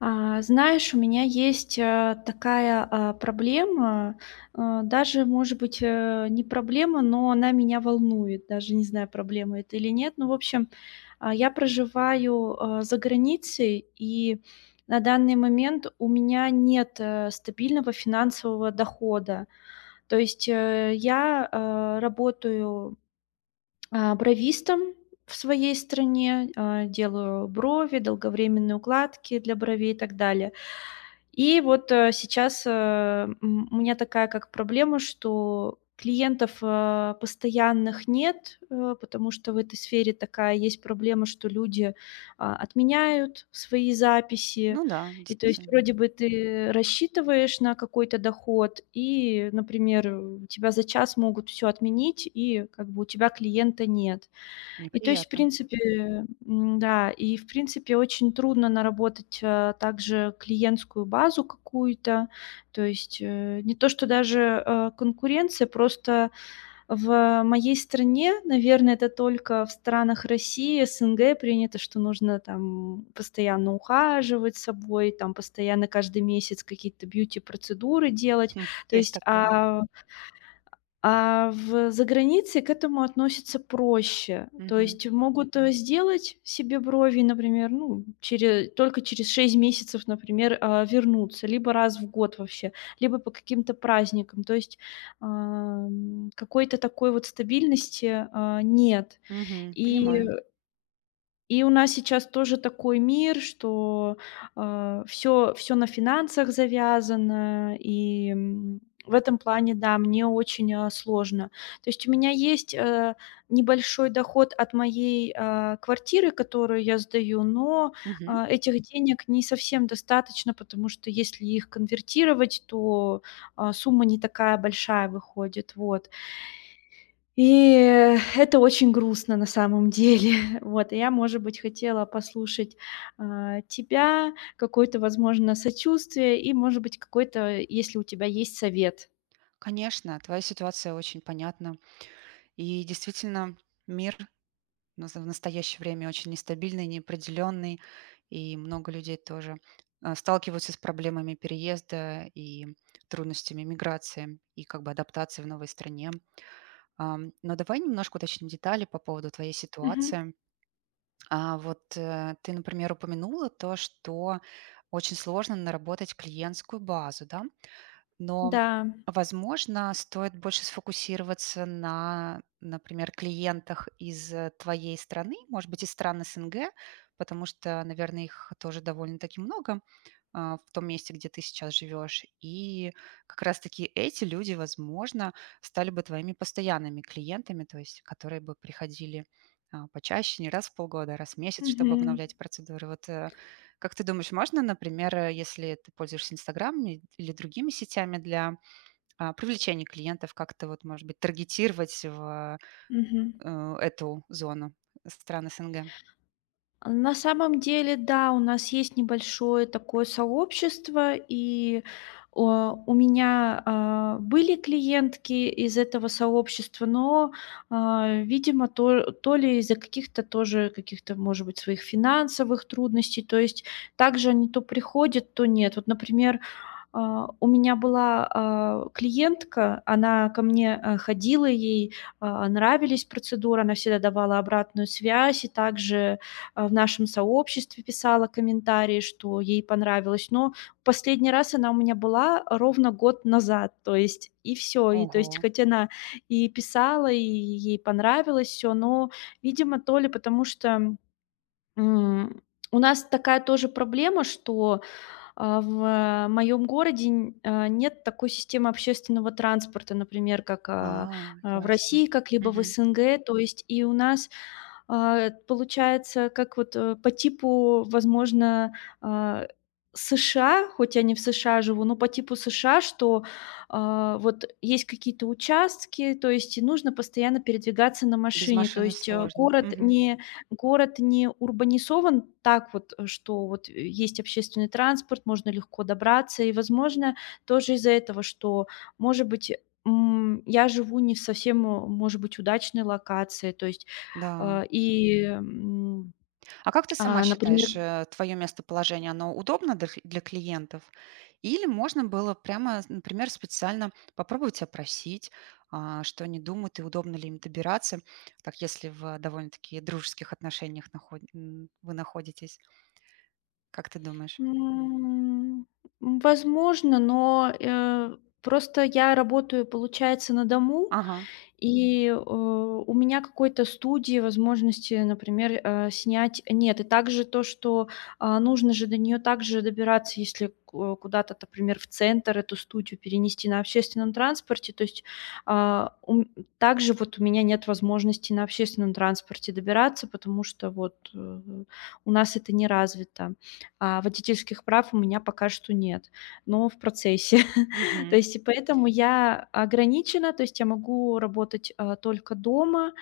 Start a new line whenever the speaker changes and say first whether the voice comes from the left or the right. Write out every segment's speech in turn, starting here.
left: А знаешь, у меня есть, э, такая, а, проблема. Э, даже, может быть, э, не проблема, но она меня волнует. Даже не знаю, проблема это или нет. Ну, в общем, а, я проживаю, э, за границей, и на данный момент у меня нет, э, стабильного финансового дохода. То есть, э, я, э, работаю, а, бровистом в своей стране, э, делаю брови, долговременные укладки для бровей и так далее. И вот, э, сейчас, э, м, у меня такая как проблема, что клиентов, а, постоянных нет, э, потому что в этой сфере такая есть проблема, что люди, а, отменяют свои записи.
right: Ну да,
left: И то есть
right: действительно.
left: вроде бы ты рассчитываешь на какой-то доход и, например, у тебя за час могут всё отменить, и как бы у тебя клиента нет. И то есть, в
right: Неприятно.
left: принципе м-да. И, в принципе, очень трудно наработать, э, также клиентскую базу какую-то. То есть, э, не то что даже, э, конкуренция, просто в моей стране, наверное, это только в странах России, СНГ принято, что нужно, там, постоянно ухаживать собой, там, постоянно каждый месяц какие-то бьюти-процедуры делать.
right: Хм,
left: То
right: есть
left: есть,
right: такое.
left: а, а в загранице к этому относятся проще. То
right: Мгм.
left: есть могут, э, сделать себе брови, и, например, ну, чере только через 6 месяцев, например, э, вернуться либо раз в год вообще, либо по каким-то праздникам. То есть, ам, какой-то такой вот стабильности, а, нет.
right: Мгм,
left: И, э
right: понимаю.
left: и у нас сейчас тоже такой мир, что, э, всё всё на финансах завязано. И, м, в этом плане, да, мне очень, э, сложно. То есть у меня есть, э, небольшой доход от моей, а, квартиры, которую я сдаю, но,
right: Мгм.
left: а, этих денег не совсем достаточно, потому что если их конвертировать, то, а, сумма не такая большая выходит. Вот. И, э, это очень грустно, на самом деле. Вот, и я, может быть, хотела послушать, э, тебя, какое-то, возможно, сочувствие и, может быть, какой-то, если у тебя есть, совет.
right: Конечно, твоя ситуация очень понятна. И действительно, мир в наза в настоящее время очень нестабильный, неопределённый, и много людей тоже, э, сталкиваются с проблемами переезда и трудностями эмиграции и как бы адаптации в новой стране. Ам, но давай немножко уточним детали по поводу твоей
left: Мгм.
right: ситуации. А, вот, э, ты, например, упомянула то, что очень сложно наработать клиентскую базу, да? Но,
left: Да.
right: возможно, стоит больше сфокусироваться на, например, клиентах из, э, твоей страны, может быть, из стран СНГ. Потому что, наверно, их тоже довольно-таки много, а, в том месте, где ты сейчас живёшь. И как раз-таки эти люди, возможно, стали бы твоими постоянными клиентами, то есть которые бы приходили, а, почаще, не раз в полгода, а раз в месяц, чтобы
left: Мгм.
right: обновлять процедуры. Вот, э, как ты думаешь, можно, например, э, если ты пользуешься "Инстаграмами" или другими сетями для, а, привлечения клиентов, как-то вот, может быть, таргетировать в, э,
left: Мгм.
right: э, эту зону стран СНГ?
left: А, на самом деле, да, у нас есть небольшое такое сообщество, и, о, у меня, а, были клиентки из этого сообщества, но, а, видимо, то то ли из-за каких-то тоже, каких-то, может быть, своих финансовых трудностей, то есть также они то приходят, то нет. Вот, например, а, у меня была, а, клиентка, она ко мне, а, ходила, ей, а, нравились процедуры, она всегда давала обратную связь и также, э, в нашем сообществе писала комментарии, что ей понравилось. Но в последний раз она у меня была, э, ровно год назад. То есть и всё. И то есть,
right: Ого.
left: хоть она и писала, и е ей понравилось всё, но, видимо, то ли потому что, м, у нас такая тоже проблема, что, а, в, э, моём городе нь э, нет такой системы общественного транспорта, например, как, а,
right: А,
left: а в
right: ясно.
left: России, как-либо в
right: Мгм.
left: СНГ. То есть и у нас, а, эт получается, как вот, э, по типу, возможно, а, США, хоть я не в США живу, но по типу США. Что, а, вот есть какие-то участки, то есть и нужно постоянно передвигаться на
right: Без
left: машине, то
right: машины
left: есть а
right: сложно.
left: город
right: Мгм.
left: не город не урбанизован так вот, э, что вот и есть общественный транспорт, можно легко добраться и, возможно, тоже из-за этого, что, может быть, м, я живу не совсем, м, может быть, удачной локации, то есть,
right: Да.
left: а, и, м.
right: А как ты
left: А,
right: сама
left: например
right: считаешь, э, твоё местоположение, оно удобно дох для клиентов? Или можно было прямо, с например, специально попробовать опросить, а, что они думают и удобно ли им добираться, так, если в, э, довольно-таки дружеских отношениях нахо м, вы находитесь. Как ты думаешь?
left: М, возможно, но, э, просто я работаю, получается, на дому.
right: Ага.
left: И, э, у меня какой-то студии, возможности, например, э, снять нет. И также то, что, а, нужно же до неё также добираться, если ко куда-то, например, в центр эту студию перенести на общественном транспорте. То есть, а, у м также вот у меня нет возможности на общественном транспорте добираться, потому что вот, э, у нас это не развито. А водительских прав у меня пока что нет, но в процессе. То
right: Мгм.
left: есть, и поэтому я ограничена. То есть, я могу работать, э, только дома,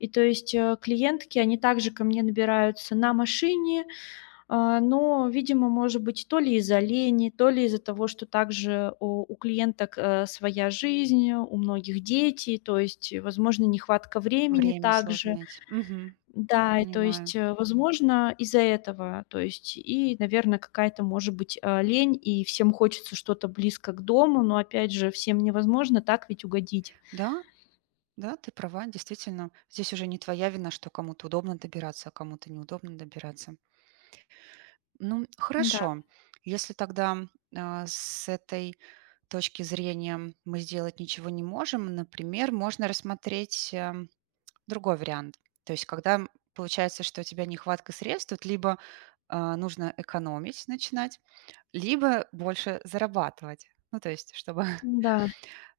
left: и, то есть, э, клиентки, они также ко мне добираются на машине. Э, но, видимо, может быть, то ли из-за лени, то ли из-за того, что также у у клиенток, э, своя жизнь, у многих дети, то есть, и, возможно, нехватка времени
right: Время сложно
left: также.
right: найти. Мгм.
left: Да. И, то
right: Понимаю.
left: есть, э, возможно, из-за этого, то есть, и, наверно, какая-то, может быть, а, лень, и всем хочется что-то близко к дому. Но опять же, всем невозможно так ведь угодить.
right: Да? Да, ты права. Действительно, здесь уже не твоя вина, что кому-то удобно добираться, а кому-то неудобно добираться. Ну, м,
left: М-да.
right: хорошо, если тогда, а, с этой точки зрения, мы сделать ничего не можем, например, можно рассмотреть, э, другой вариант. То есть, когда, м, получается, что у тебя нехватка средств, тут либо, э, нужно экономить начинать, либо больше зарабатывать. Ну, то есть чтобы
left: М-да.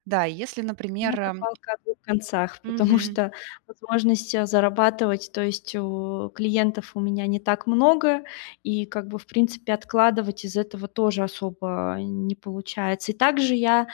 right: Да, и если,
left: Ну, это
right: например
left: палка о 2 концах, потому
right: Мгм.
left: что возможности зарабатывать, то есть у клиентов у меня не так много, и, как бы, в принципе, откладывать из этого тоже особо не получается. И также я,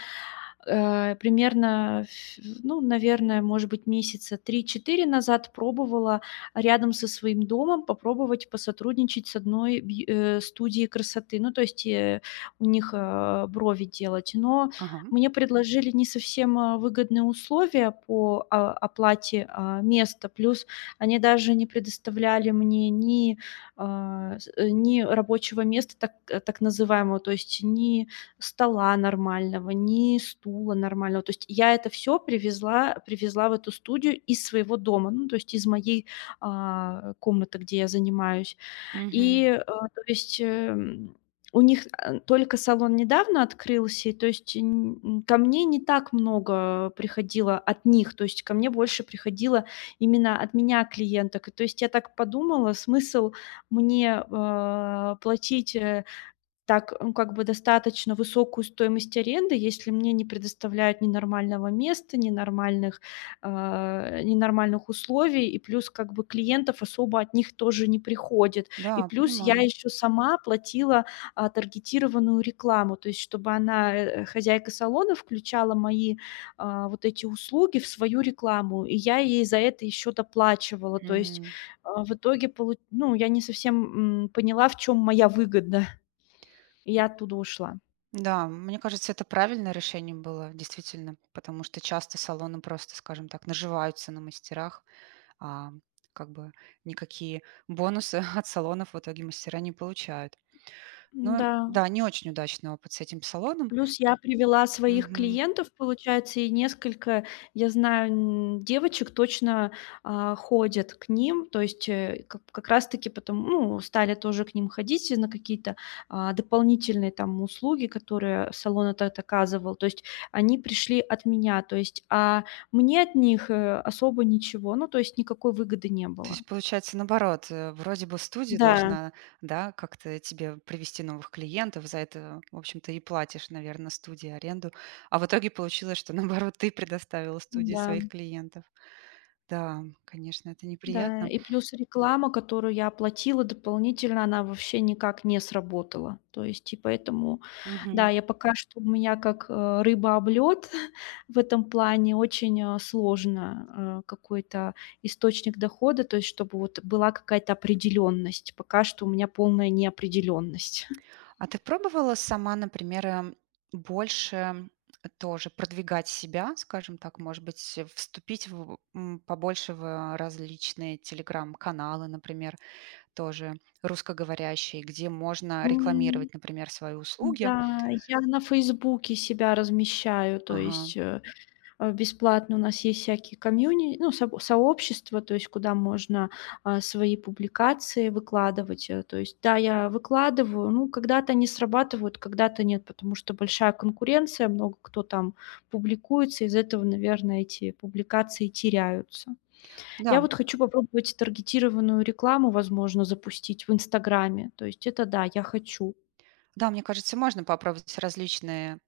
left: э, примерно, ф ну, наверно, может быть, месяца 3-4 назад пробовала, а, рядом со своим домом попробовать посотрудничать с одной бьй э, студией красоты. Ну, то есть, э, у них, э, брови делать. Но
right: Ага, м.
left: мне предложили не совсем, э, выгодные, а, условия по, а, оплате, э, места. Плюс они даже не предоставляли мне ни, а, с ни рабочего места, так, э, так называемого, то есть ни стола нормального, ни стула нормального. То есть я это всё привезла привезла в эту студию из своего дома, ну, то есть из моей, а, комнаты, где я занимаюсь.
right: Мгм.
left: И, э, то есть, эм, у них ан только салон недавно открылся, и, то есть, нь нь ко мне не так много приходило от них, то есть ко мне больше приходило именно от меня клиенток. И то есть я так подумала: смысл мне, э, платить, э, так, ну, как бы, достаточно высокую стоимость аренды, если мне не предоставляют ни нормального места, ни нормальных, э, ни нормальных условий? И плюс, как бы, клиентов особо от них тоже не приходит. И
right: Да,
left: плюс я
right: понимаю.
left: ещё сама платила, а, таргетированную рекламу, то есть чтобы она, э, хозяйка салона, включала мои, э, вот эти услуги в свою рекламу, и я ей за это ещё доплачивала. То есть,
right: М.
left: э, в итоге полу ну, я не совсем, м, поняла, в чём моя выгода, и я оттуда ушла.
right: Да, м, мне кажется, это правильное решение было действительно. Потому что часто салоны просто, скажем так, наживаются на мастерах, а, как бы, никакие бонусы от салонов в итоге мастера не получают. Ну
left: М-да.
right: да, не очень удачный опыт с этим салоном.
left: Плюс я привела своих
right: Мгм.
left: клиентов, получается, и несколько я знаю, м, девочек точно, э, ходят к ним. То есть, э, как как раз таки потом, ну, стали тоже к ним ходить на какие-то, а, дополнительные, там, услуги, которые салон этот оказывал. То есть они пришли от меня, то есть, а мне от них, э, особо ничего, ну, то есть никакой выгоды не
right: То
left: было.
right: есть получается наоборот, э, вроде бы студия
left: Да.
right: должна, да, как-то тебе привести новых клиентов. За это, в общем-то, и платишь, наверно, студии аренду. А в итоге получилось, что, наоборот, ты предоставила студии
left: Да.
right: своих клиентов. Да, конечно, это
left: Да.
right: неприятно.
left: И плюс реклама, которую я оплатила дополнительно, она вообще никак не сработала. То есть и поэтому, да,
right: Мгм.
left: я пока что у меня как, э, рыба об лёд в этом плане очень, э, сложно, э, какой-то источник дохода, то есть чтобы вот была какая-то определенность. Пока что у меня полная неопределенность.
right: А ты пробовала сама, например, э, больше тоже продвигать себя, скажем так, может быть, э, вступить в, м, побольше в э, различные телеграм-каналы, например, тоже русскоговорящие, где можно
left: М.
right: рекламировать, например, свои услуги?
left: М-да, я на "Фейсбуке" себя размещаю, то
right: Ага.
left: есть, э, э, бесплатно. У нас есть всякие комьюни ну, соб сообщества, то есть куда можно, а, свои публикации выкладывать. Э, то есть, да, я выкладываю, ну, когда-то они срабатывают, когда-то нет, потому что большая конкуренция, много кто там публикуется. Из-за этого, наверное, эти публикации теряются. Я
right: Да.
left: вот хочу попробовать таргетированную рекламу, возможно, запустить в "Инстаграме". То есть это да, я хочу.
right: Да, мне кажется, можно попробовать различные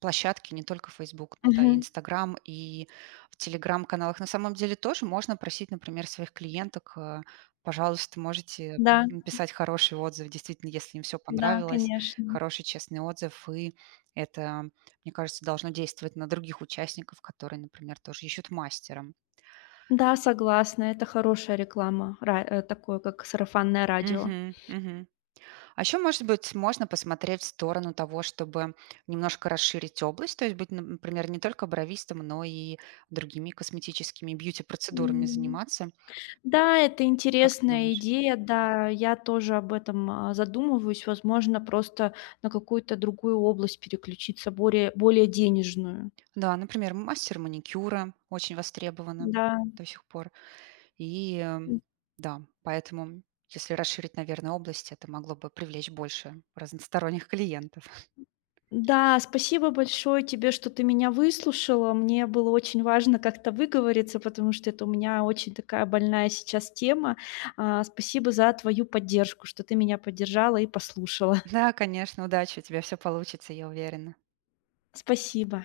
right: площадки, не только "Фейсбук", но да, и
left: Мгм.
right: "Инстаграм", и в телеграм-каналах. На самом деле тоже можно просить, например, своих клиенток э: "Пожалуйста, можете
left: Да.
right: написать хороший отзыв". Действительно, если им всё
left: Да,
right: понравилось.
left: конечно.
right: Хороший, честный отзыв. И это, мне кажется, должно действовать на других участников, которые, например, тоже ищут мастера.
left: Да, согласна. Это хорошая реклама, ра э, такое, как сарафанное радио.
right: Мгм, мгм. А ещё, может быть, можно посмотреть в сторону того, чтобы немножко расширить область. То есть быть, н например, не только бровистом, но и другими косметическими бьюти-процедурами
left: М,
right: заниматься.
left: да, это
right: Как ты
left: интересная
right: думаешь?
left: идея. Да, я тоже об этом, а, задумываюсь. Возможно, просто на какую-то другую область переключиться более, более денежную.
right: Да, например, мастер маникюра очень востребовано
left: Да.
right: до сих пор. И, э, м,
left: М.
right: да. Поэтому если расширить, наверно, область, это могло бы привлечь больше разносторонних клиентов.
left: М-да. Спасибо большое тебе, что ты меня выслушала. Мне было очень важно как-то выговориться, потому что это у меня очень такая больная сейчас тема. А, спасибо за твою поддержку, что ты меня поддержала и послушала.
right: Да, конечно. Удачи! У тебя всё получится, я уверена.
left: Спасибо.